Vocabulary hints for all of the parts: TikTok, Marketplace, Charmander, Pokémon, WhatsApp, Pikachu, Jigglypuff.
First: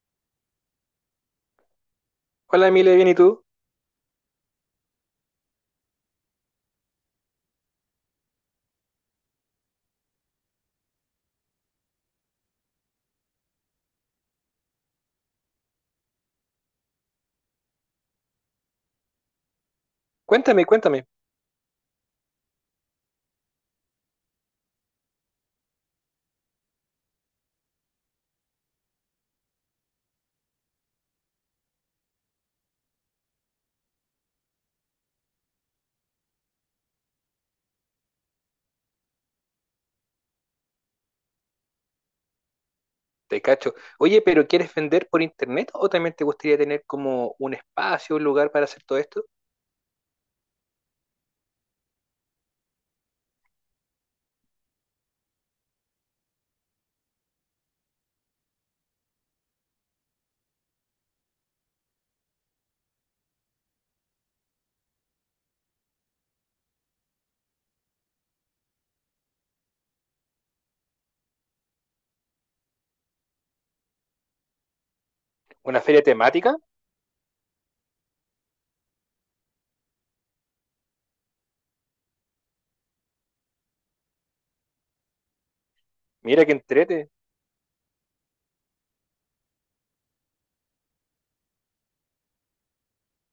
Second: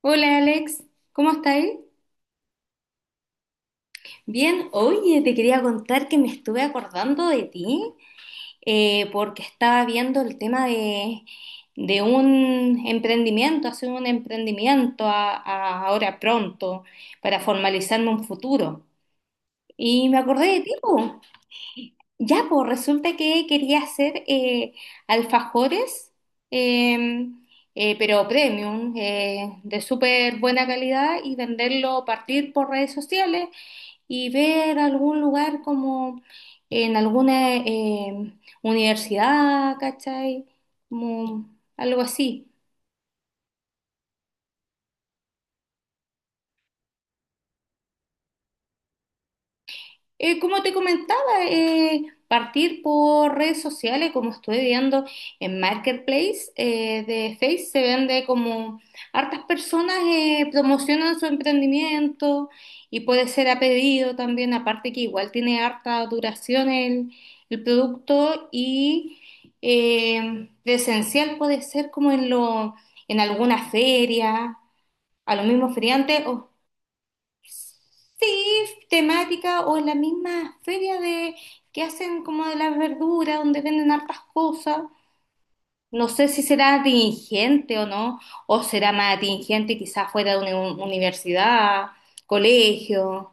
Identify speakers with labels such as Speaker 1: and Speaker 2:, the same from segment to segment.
Speaker 1: Hola Alex, ¿cómo estáis?
Speaker 2: Hola Emilia, bien, ¿y tú?
Speaker 1: Bien, oye, te quería contar que me estuve acordando de ti, porque estaba viendo el tema de un emprendimiento, hacer un emprendimiento ahora pronto para formalizarme un futuro. Y me acordé de
Speaker 2: Cuéntame,
Speaker 1: ti,
Speaker 2: cuéntame.
Speaker 1: po. Ya, pues resulta que quería hacer alfajores, eh, pero premium, de súper buena calidad y venderlo, partir por redes sociales y ver algún lugar como en alguna universidad, ¿cachai? Como algo así.
Speaker 2: Te cacho. Oye, pero ¿quieres vender por internet o también te gustaría tener como un espacio, un lugar para hacer todo esto?
Speaker 1: Como te comentaba, partir por redes sociales, como estoy viendo en Marketplace de Face, se vende como hartas personas promocionan su emprendimiento y puede ser a pedido también, aparte que igual tiene harta duración el producto y presencial puede ser como en alguna feria, a los mismos
Speaker 2: ¿Una feria
Speaker 1: feriantes, o
Speaker 2: temática?
Speaker 1: sí, temática o en la misma feria de que hacen como de las verduras, donde venden hartas cosas. No sé si
Speaker 2: Mira que
Speaker 1: será
Speaker 2: entrete.
Speaker 1: atingente o no, o será más atingente quizás fuera de una universidad, colegio.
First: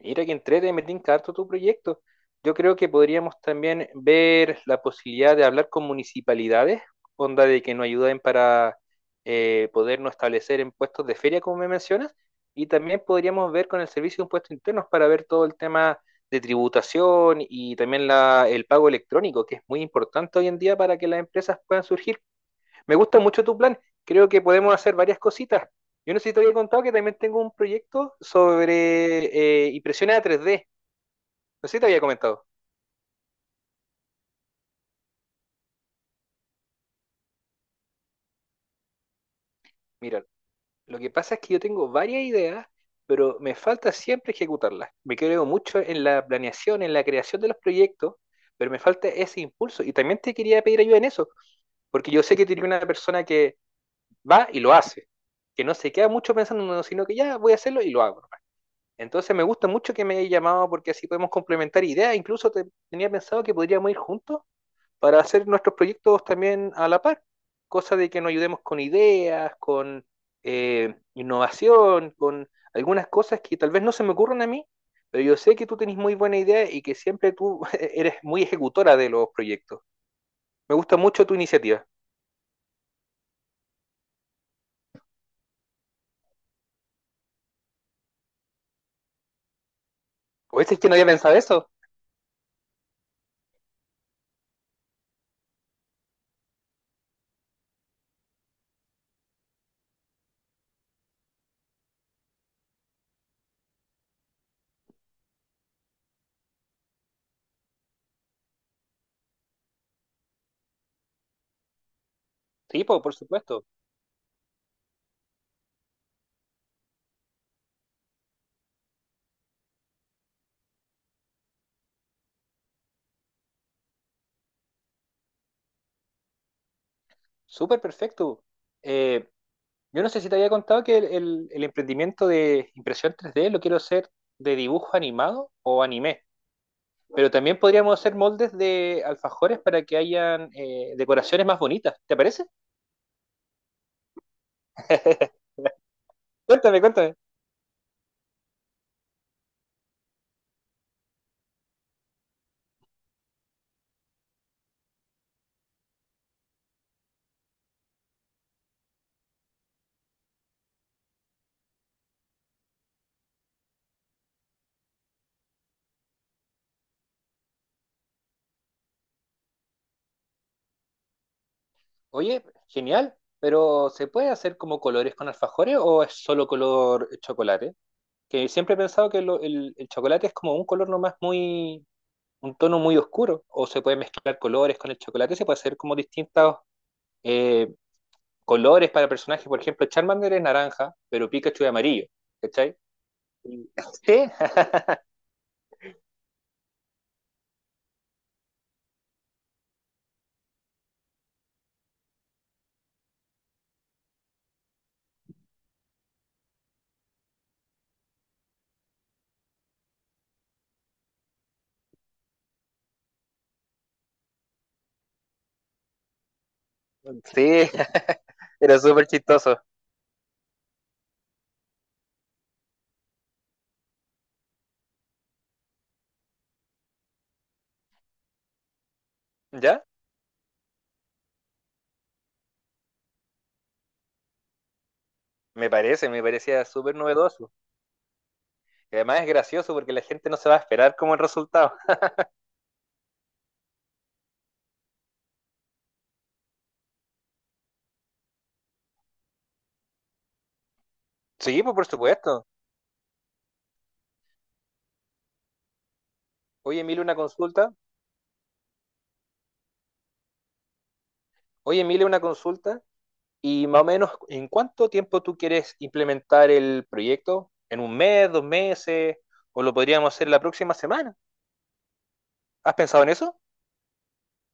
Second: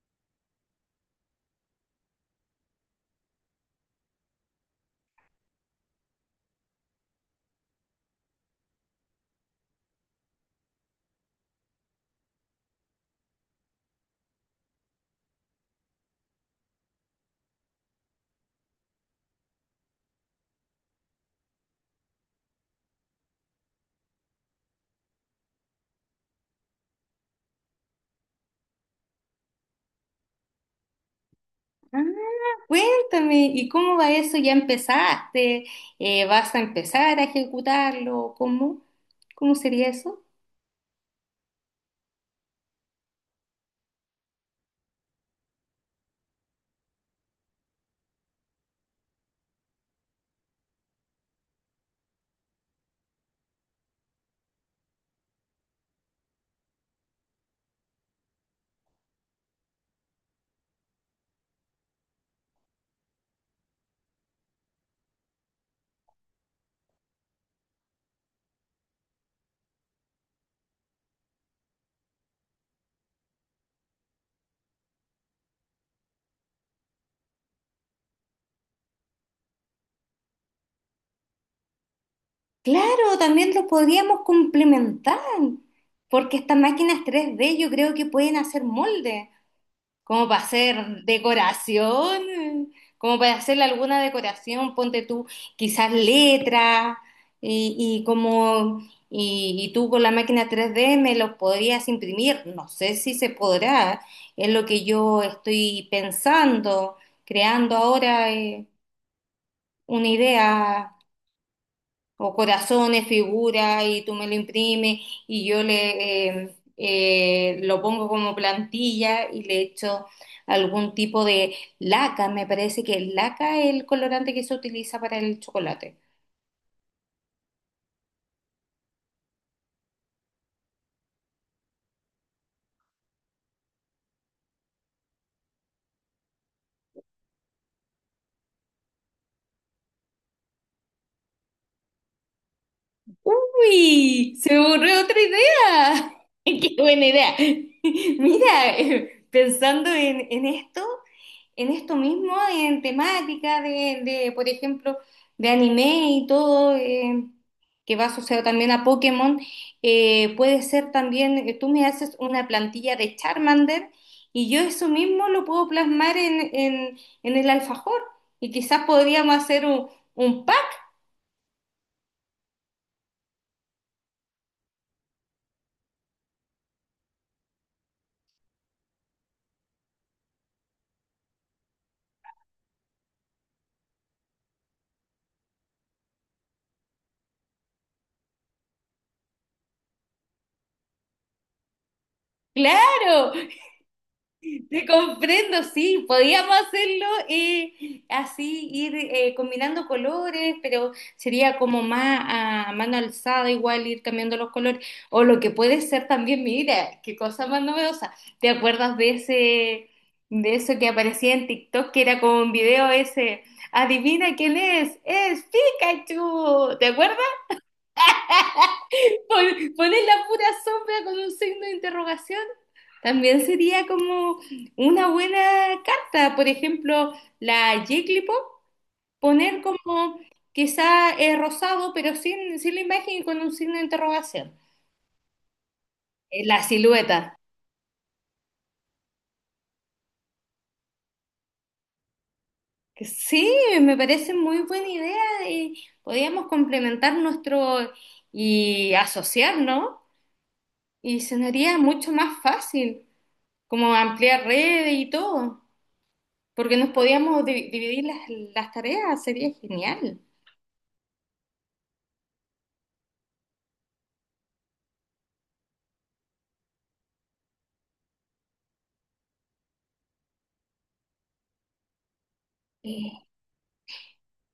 Speaker 2: Mira que entrete, me tinca harto tu proyecto. Yo creo que podríamos también ver la posibilidad de hablar con municipalidades, onda de que nos ayuden para podernos establecer en puestos de feria, como me mencionas, y también podríamos ver con el servicio de impuestos internos para ver todo el tema de tributación y también el pago electrónico, que es muy importante hoy en día para que las empresas puedan surgir. Me gusta mucho tu plan. Creo que podemos hacer varias cositas. Yo no sé si te había contado que también tengo un proyecto sobre impresiones a 3D. No sé si te había
Speaker 1: Ah,
Speaker 2: comentado.
Speaker 1: cuéntame, ¿y cómo va eso? ¿Ya empezaste? ¿Vas a empezar a ejecutarlo? ¿Cómo? ¿Cómo sería eso?
Speaker 2: Mira, lo que pasa es que yo tengo varias ideas, pero me falta siempre ejecutarlas. Me creo mucho en la planeación, en la creación de los proyectos, pero me falta ese impulso. Y también te quería pedir ayuda en eso, porque yo sé que tiene una persona que va y lo hace, que no se queda mucho pensando, no, sino que ya voy a hacerlo y lo hago. Entonces me gusta mucho que me hayas llamado porque así podemos complementar ideas. Incluso tenía pensado que podríamos ir juntos para hacer nuestros proyectos también a la par. Cosa de que nos ayudemos con ideas, con innovación, con algunas cosas que tal vez no se me ocurran a mí, pero yo sé que tú tenés muy buena idea y que siempre tú eres muy ejecutora de los proyectos. Me gusta mucho tu iniciativa.
Speaker 1: Claro, también lo podríamos complementar, porque estas máquinas 3D yo creo que pueden hacer molde, como para
Speaker 2: ¿O es que no
Speaker 1: hacer
Speaker 2: había pensado eso?
Speaker 1: decoración, como para hacerle alguna decoración, ponte tú quizás letras y, y como y tú con la máquina 3D me los podrías imprimir, no sé si se podrá, es lo que yo estoy pensando, creando ahora una idea o
Speaker 2: Sí, po,
Speaker 1: corazones,
Speaker 2: por supuesto.
Speaker 1: figuras, y tú me lo imprimes y yo le lo pongo como plantilla y le echo algún tipo de laca. Me parece que el laca es el colorante que se utiliza para el chocolate.
Speaker 2: Súper perfecto. Eh, Yo no sé si te había contado que el emprendimiento de impresión 3D lo quiero hacer de dibujo animado o anime, pero también podríamos hacer moldes de alfajores para que hayan decoraciones más bonitas, ¿te parece?
Speaker 1: ¡Uy! Se me ocurrió otra idea. ¡Qué
Speaker 2: Cuéntame,
Speaker 1: buena
Speaker 2: cuéntame.
Speaker 1: idea! Mira, pensando en esto mismo, en temática de, por ejemplo, de anime y todo. Que va asociado también a Pokémon. Puede ser también, tú me haces una plantilla de Charmander y yo eso mismo lo puedo plasmar en el alfajor y quizás podríamos hacer un pack,
Speaker 2: Oye, genial, pero ¿se puede hacer como colores con alfajores o es solo color chocolate? Que siempre he pensado que el chocolate es como un color nomás muy, un tono muy oscuro, o se puede mezclar colores con el chocolate, se puede hacer como distintos colores para personajes, por ejemplo, Charmander es naranja, pero Pikachu es amarillo, ¿cachai?
Speaker 1: claro.
Speaker 2: Y- Sí,
Speaker 1: Te comprendo, sí, podíamos hacerlo así, ir combinando colores, pero sería como más a mano alzada, igual ir cambiando los colores. O lo que puede ser también, mira, qué cosa más novedosa. ¿Te acuerdas de de eso que aparecía en TikTok, que era como un video ese? Adivina quién es Pikachu. ¿Te acuerdas?
Speaker 2: sí, era súper chistoso,
Speaker 1: Poner la pura sombra con un signo de interrogación. También sería como una buena carta, por ejemplo, la Jigglypuff, poner
Speaker 2: ¿ya?
Speaker 1: como quizá rosado, pero sin la imagen y con un signo de interrogación.
Speaker 2: Me parece, me
Speaker 1: La
Speaker 2: parecía súper
Speaker 1: silueta.
Speaker 2: novedoso. Y además es gracioso porque la gente no se va a esperar como el resultado.
Speaker 1: Que sí, me parece muy buena idea. Eh, podríamos complementar nuestro y asociarnos y se
Speaker 2: Sí, pues por
Speaker 1: mucho más
Speaker 2: supuesto.
Speaker 1: fácil, como ampliar redes y todo, porque
Speaker 2: Oye,
Speaker 1: nos
Speaker 2: Emilio, una
Speaker 1: podíamos
Speaker 2: consulta.
Speaker 1: dividir las tareas, sería genial.
Speaker 2: Oye, Emilio, una consulta. Y más o menos, ¿en cuánto tiempo tú quieres implementar el proyecto? ¿En un mes, dos meses? ¿O lo podríamos hacer la próxima semana? ¿Has pensado en
Speaker 1: Eh,
Speaker 2: eso?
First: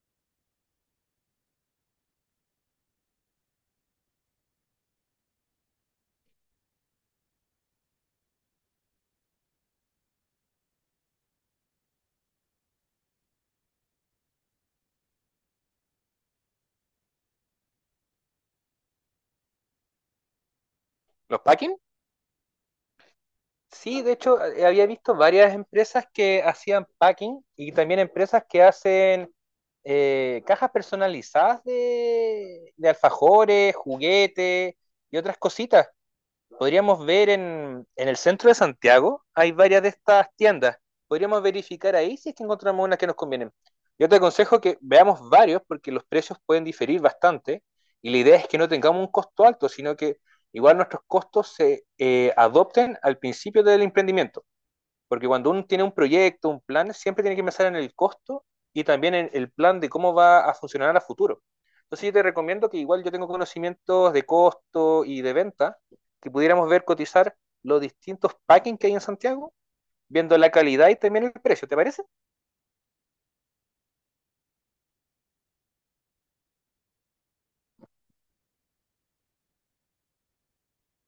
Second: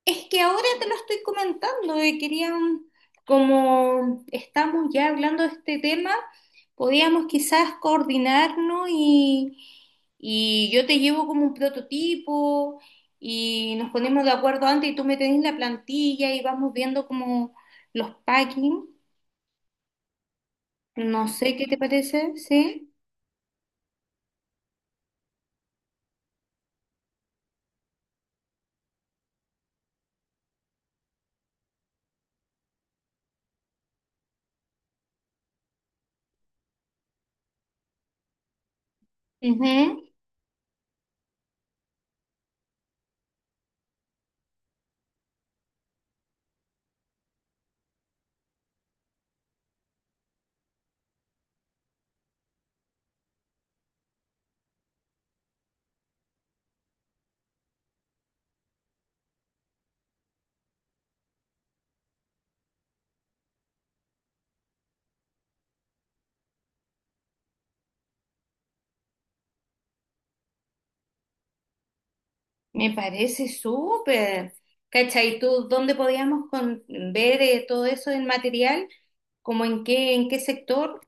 Speaker 1: Es que ahora te lo estoy comentando y querían, como estamos ya hablando de este tema, podíamos quizás coordinarnos y yo te llevo como un prototipo y nos ponemos de acuerdo antes y tú me tenés la plantilla y vamos viendo como los packing. No
Speaker 2: ¿Los
Speaker 1: sé qué
Speaker 2: packing?
Speaker 1: te parece, ¿sí?
Speaker 2: Sí, de hecho, había visto varias empresas que hacían packing y también empresas que hacen cajas personalizadas de alfajores, juguetes y otras cositas podríamos ver en el centro de Santiago, hay varias de
Speaker 1: Ujú.
Speaker 2: estas tiendas. Podríamos verificar ahí si es que encontramos unas que nos convienen. Yo te aconsejo que veamos varios porque los precios pueden diferir bastante y la idea es que no tengamos un costo alto, sino que igual nuestros costos se adopten al principio del emprendimiento. Porque cuando uno tiene un proyecto, un plan, siempre tiene que pensar en el costo y también en el plan de cómo va a funcionar a futuro. Entonces yo te recomiendo que igual yo tengo conocimientos de costo y de venta, que pudiéramos ver cotizar los distintos packings que hay en Santiago, viendo la calidad y también el precio, ¿te parece?
Speaker 1: Me parece súper. ¿Cachai? ¿Tú dónde podíamos ver todo eso en material? ¿Cómo en qué sector?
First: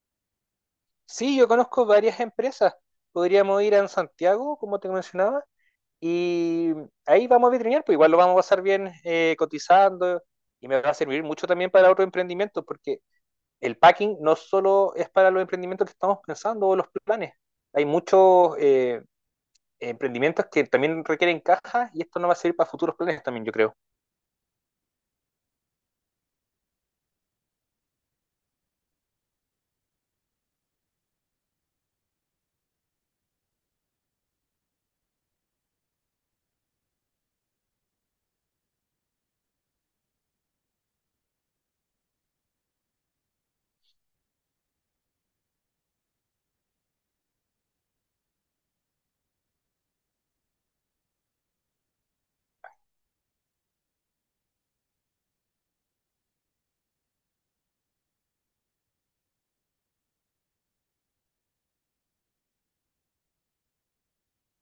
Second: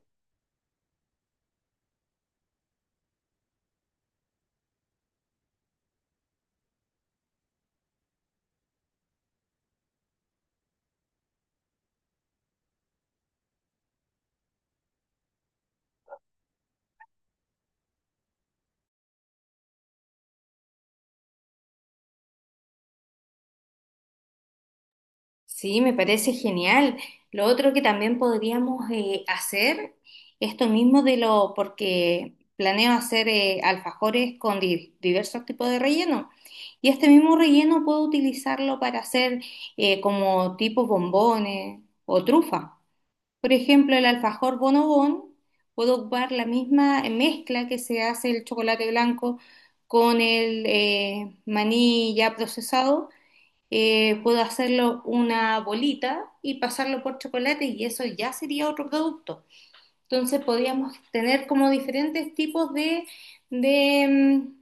Speaker 2: Sí, yo conozco varias empresas. Podríamos ir a Santiago, como te mencionaba, y ahí vamos a vitrinear, pues igual lo vamos a pasar bien cotizando y me va a servir mucho también para otro emprendimiento, porque el packing no solo es para los emprendimientos que estamos pensando o los planes. Hay muchos emprendimientos que también requieren cajas y esto no va a servir para futuros planes también, yo creo.
Speaker 1: Sí, me parece genial. Lo otro que también podríamos hacer, esto mismo de lo, porque planeo hacer alfajores con diversos tipos de relleno. Y este mismo relleno puedo utilizarlo para hacer como tipo bombones o trufa. Por ejemplo, el alfajor bonobón, puedo ocupar la misma mezcla que se hace el chocolate blanco con el maní ya procesado. Puedo hacerlo una bolita y pasarlo por chocolate y eso ya sería otro producto. Entonces podríamos tener como diferentes tipos de,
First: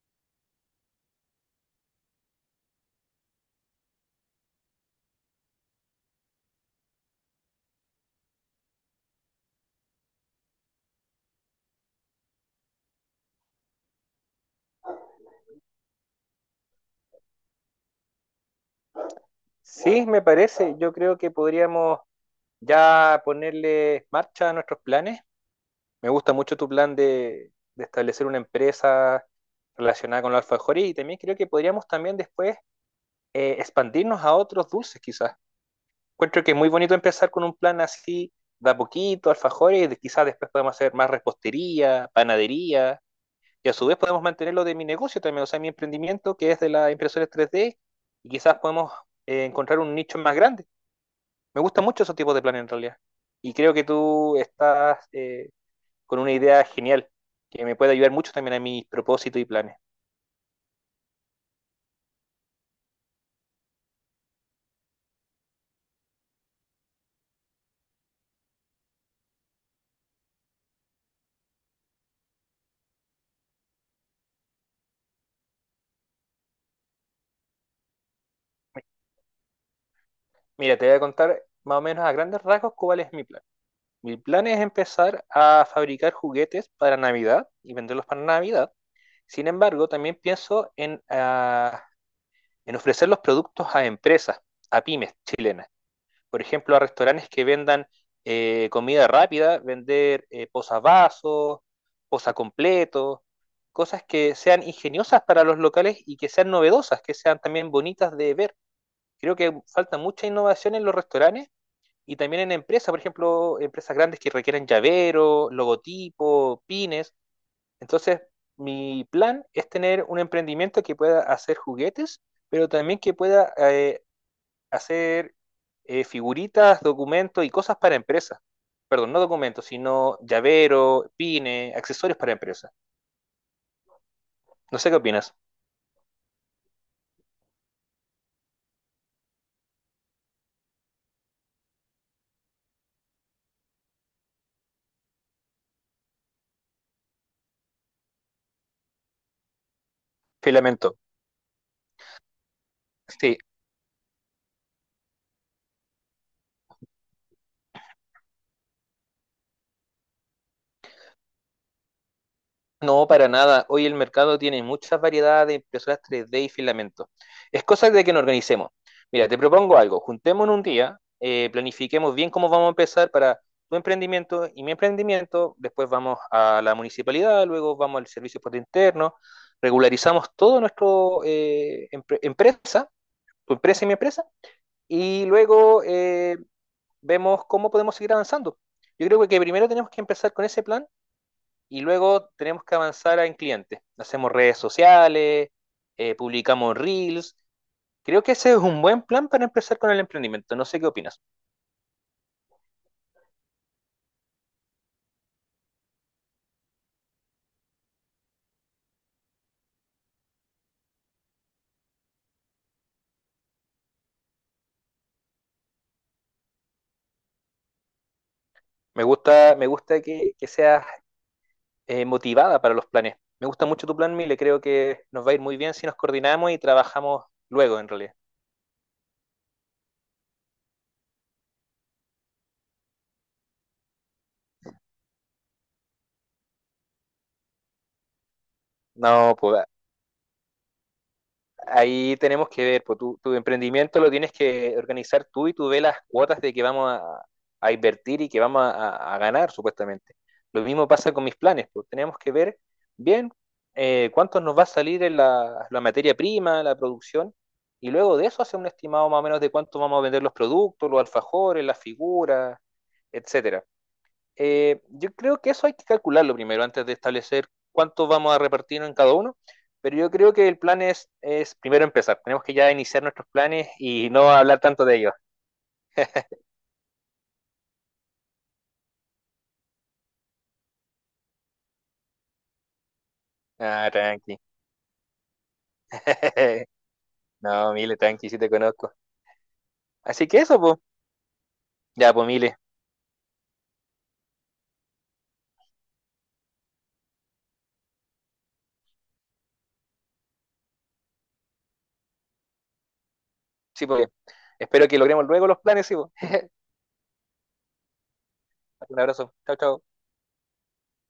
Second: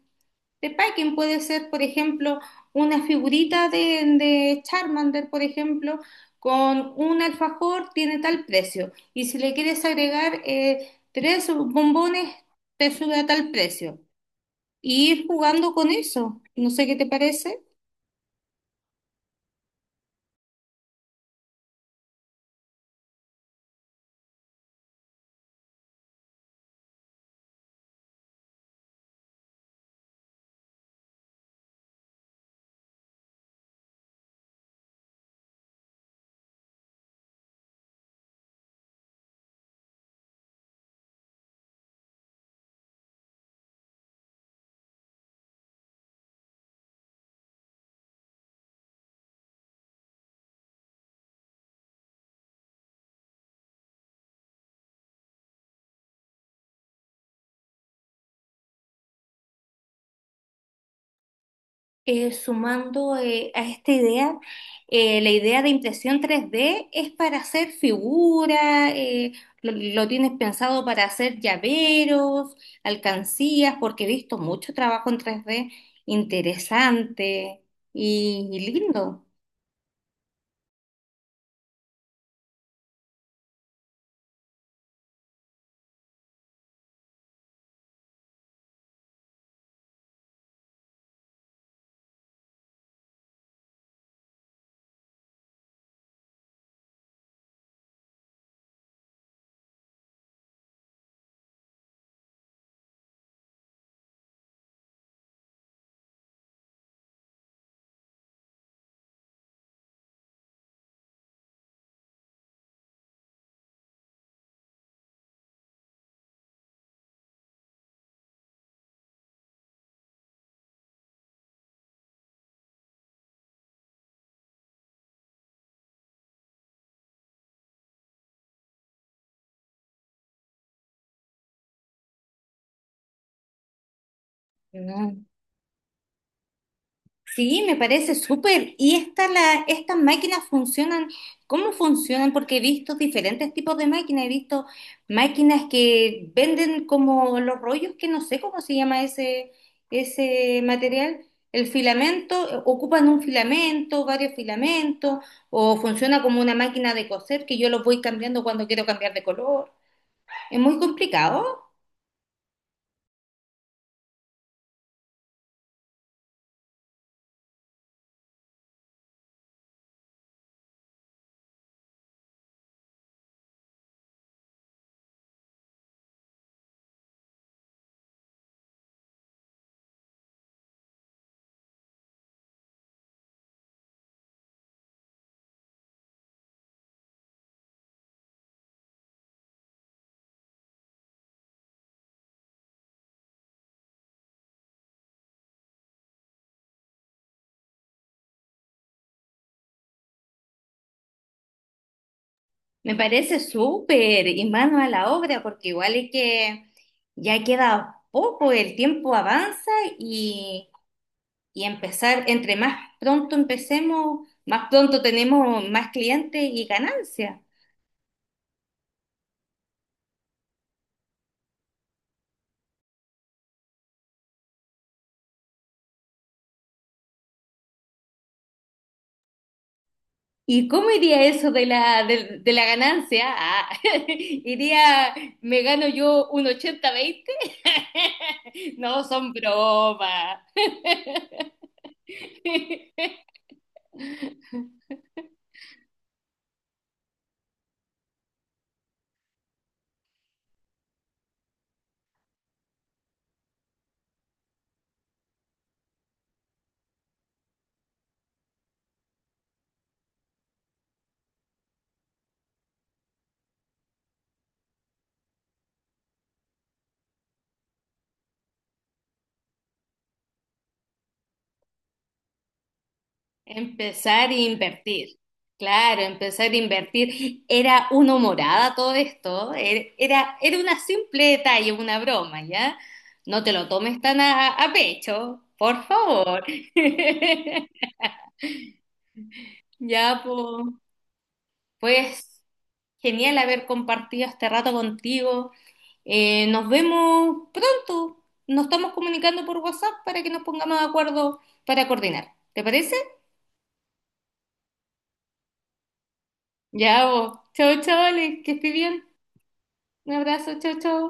Speaker 1: de packing. Puede ser, por ejemplo, una figurita de Charmander, por ejemplo, con un alfajor tiene tal precio. Y si le quieres agregar tres bombones, te sube a tal precio. Y ir jugando con eso. No sé qué te parece.
Speaker 2: Sí, me parece. Yo creo que podríamos ya ponerle marcha a nuestros planes. Me gusta mucho tu plan de establecer una empresa relacionada con los alfajores y también creo que podríamos también después expandirnos a otros dulces quizás. Encuentro que es muy bonito empezar con un plan así, de a poquito, alfajores, y quizás después podemos hacer más repostería, panadería, y a su vez podemos mantenerlo de mi negocio también, o sea, mi emprendimiento que es de las impresoras 3D, y quizás podemos encontrar un nicho más grande. Me gusta mucho esos tipos de planes en realidad, y creo que tú estás con una idea genial que me puede ayudar mucho también a mis propósitos y planes.
Speaker 1: Sumando a esta idea, la idea de impresión 3D es para hacer figuras, eh, lo tienes pensado para hacer llaveros, alcancías, porque he visto mucho trabajo en 3D interesante y lindo.
Speaker 2: Mira, te voy a contar más o menos a grandes rasgos cuál es mi plan. Mi plan es empezar a fabricar juguetes para Navidad y venderlos para Navidad. Sin embargo, también pienso en, ah, en ofrecer los productos a empresas, a pymes chilenas. Por ejemplo, a restaurantes que vendan comida rápida, vender posavasos, posacompletos, cosas que sean ingeniosas para los locales y que sean novedosas, que sean también bonitas de ver. Creo que falta mucha innovación en los restaurantes y también en empresas, por ejemplo, empresas grandes que requieren llavero, logotipo, pines. Entonces, mi plan es tener un emprendimiento que pueda hacer juguetes, pero también que pueda hacer figuritas, documentos y cosas para empresas. Perdón, no documentos, sino llavero, pines, accesorios para empresas. No sé qué
Speaker 1: ¿No?
Speaker 2: opinas.
Speaker 1: Sí, me parece súper. ¿Y esta la, estas máquinas funcionan? ¿Cómo funcionan? Porque he visto diferentes tipos de máquinas. He visto máquinas que venden como los rollos, que no sé cómo se llama ese
Speaker 2: Filamento.
Speaker 1: material. El filamento, ocupan un
Speaker 2: Sí,
Speaker 1: filamento, varios filamentos, o funciona como una máquina de coser que yo los voy cambiando cuando quiero cambiar de color. Es muy complicado.
Speaker 2: no, para nada. Hoy el mercado tiene muchas variedades de impresoras 3D y filamentos. Es cosa de que nos organicemos. Mira, te propongo algo. Juntémonos un día, planifiquemos bien cómo vamos a empezar para tu emprendimiento y mi emprendimiento. Después vamos a la municipalidad, luego vamos al servicio por interno. Regularizamos todo nuestro empresa, tu empresa y mi empresa, y luego vemos cómo podemos seguir avanzando. Yo creo que primero tenemos que empezar con ese plan y luego tenemos que avanzar en clientes. Hacemos redes sociales, publicamos reels. Creo que ese es un buen plan para empezar con el emprendimiento. No sé qué opinas.
Speaker 1: Me parece súper y mano a la obra, porque igual es que ya queda poco, el tiempo avanza y, y empezar, entre más pronto empecemos, más pronto tenemos más clientes y ganancia.
Speaker 2: Me gusta que seas motivada para los planes. Me gusta mucho tu plan, Mile. Creo que nos va a ir muy bien si nos coordinamos y trabajamos luego, en realidad.
Speaker 1: ¿Y cómo iría eso de de la ganancia? Ah, iría, me gano yo un 80-20. No, son
Speaker 2: No, pues
Speaker 1: bromas.
Speaker 2: ahí tenemos que ver, pues tu emprendimiento lo tienes que organizar tú y tú ves las cuotas de que vamos a invertir y que vamos a ganar, supuestamente. Lo mismo pasa con mis planes, pues tenemos que ver bien cuánto nos va a salir en la materia prima, la producción, y luego de eso hacer un estimado más o menos de cuánto vamos a vender los productos, los alfajores, las figuras, etcétera. Yo creo que eso hay que calcularlo primero antes de establecer cuánto vamos a repartir en cada uno, pero yo creo que el plan es primero empezar. Tenemos que ya iniciar nuestros planes y
Speaker 1: Empezar
Speaker 2: no
Speaker 1: a
Speaker 2: hablar tanto de
Speaker 1: invertir.
Speaker 2: ellos.
Speaker 1: Claro, empezar a invertir. Era una humorada todo esto. Era una simple detalle, una broma, ¿ya? No te lo
Speaker 2: Ah,
Speaker 1: tomes tan
Speaker 2: tranqui.
Speaker 1: a pecho, por favor.
Speaker 2: No, Mile, tranqui, sí te conozco.
Speaker 1: Ya,
Speaker 2: Así
Speaker 1: po.
Speaker 2: que eso, pues. Ya, pues,
Speaker 1: Pues,
Speaker 2: Mile.
Speaker 1: genial haber compartido este rato contigo. Nos vemos pronto. Nos estamos comunicando por WhatsApp para que nos pongamos de acuerdo para coordinar. ¿Te parece?
Speaker 2: Sí, pues. Espero que logremos luego los planes, sí, pues.
Speaker 1: Ya, po. Chau, chavales, que estés
Speaker 2: Un
Speaker 1: bien.
Speaker 2: abrazo. Chao, chao.
Speaker 1: Un abrazo, chao, chao.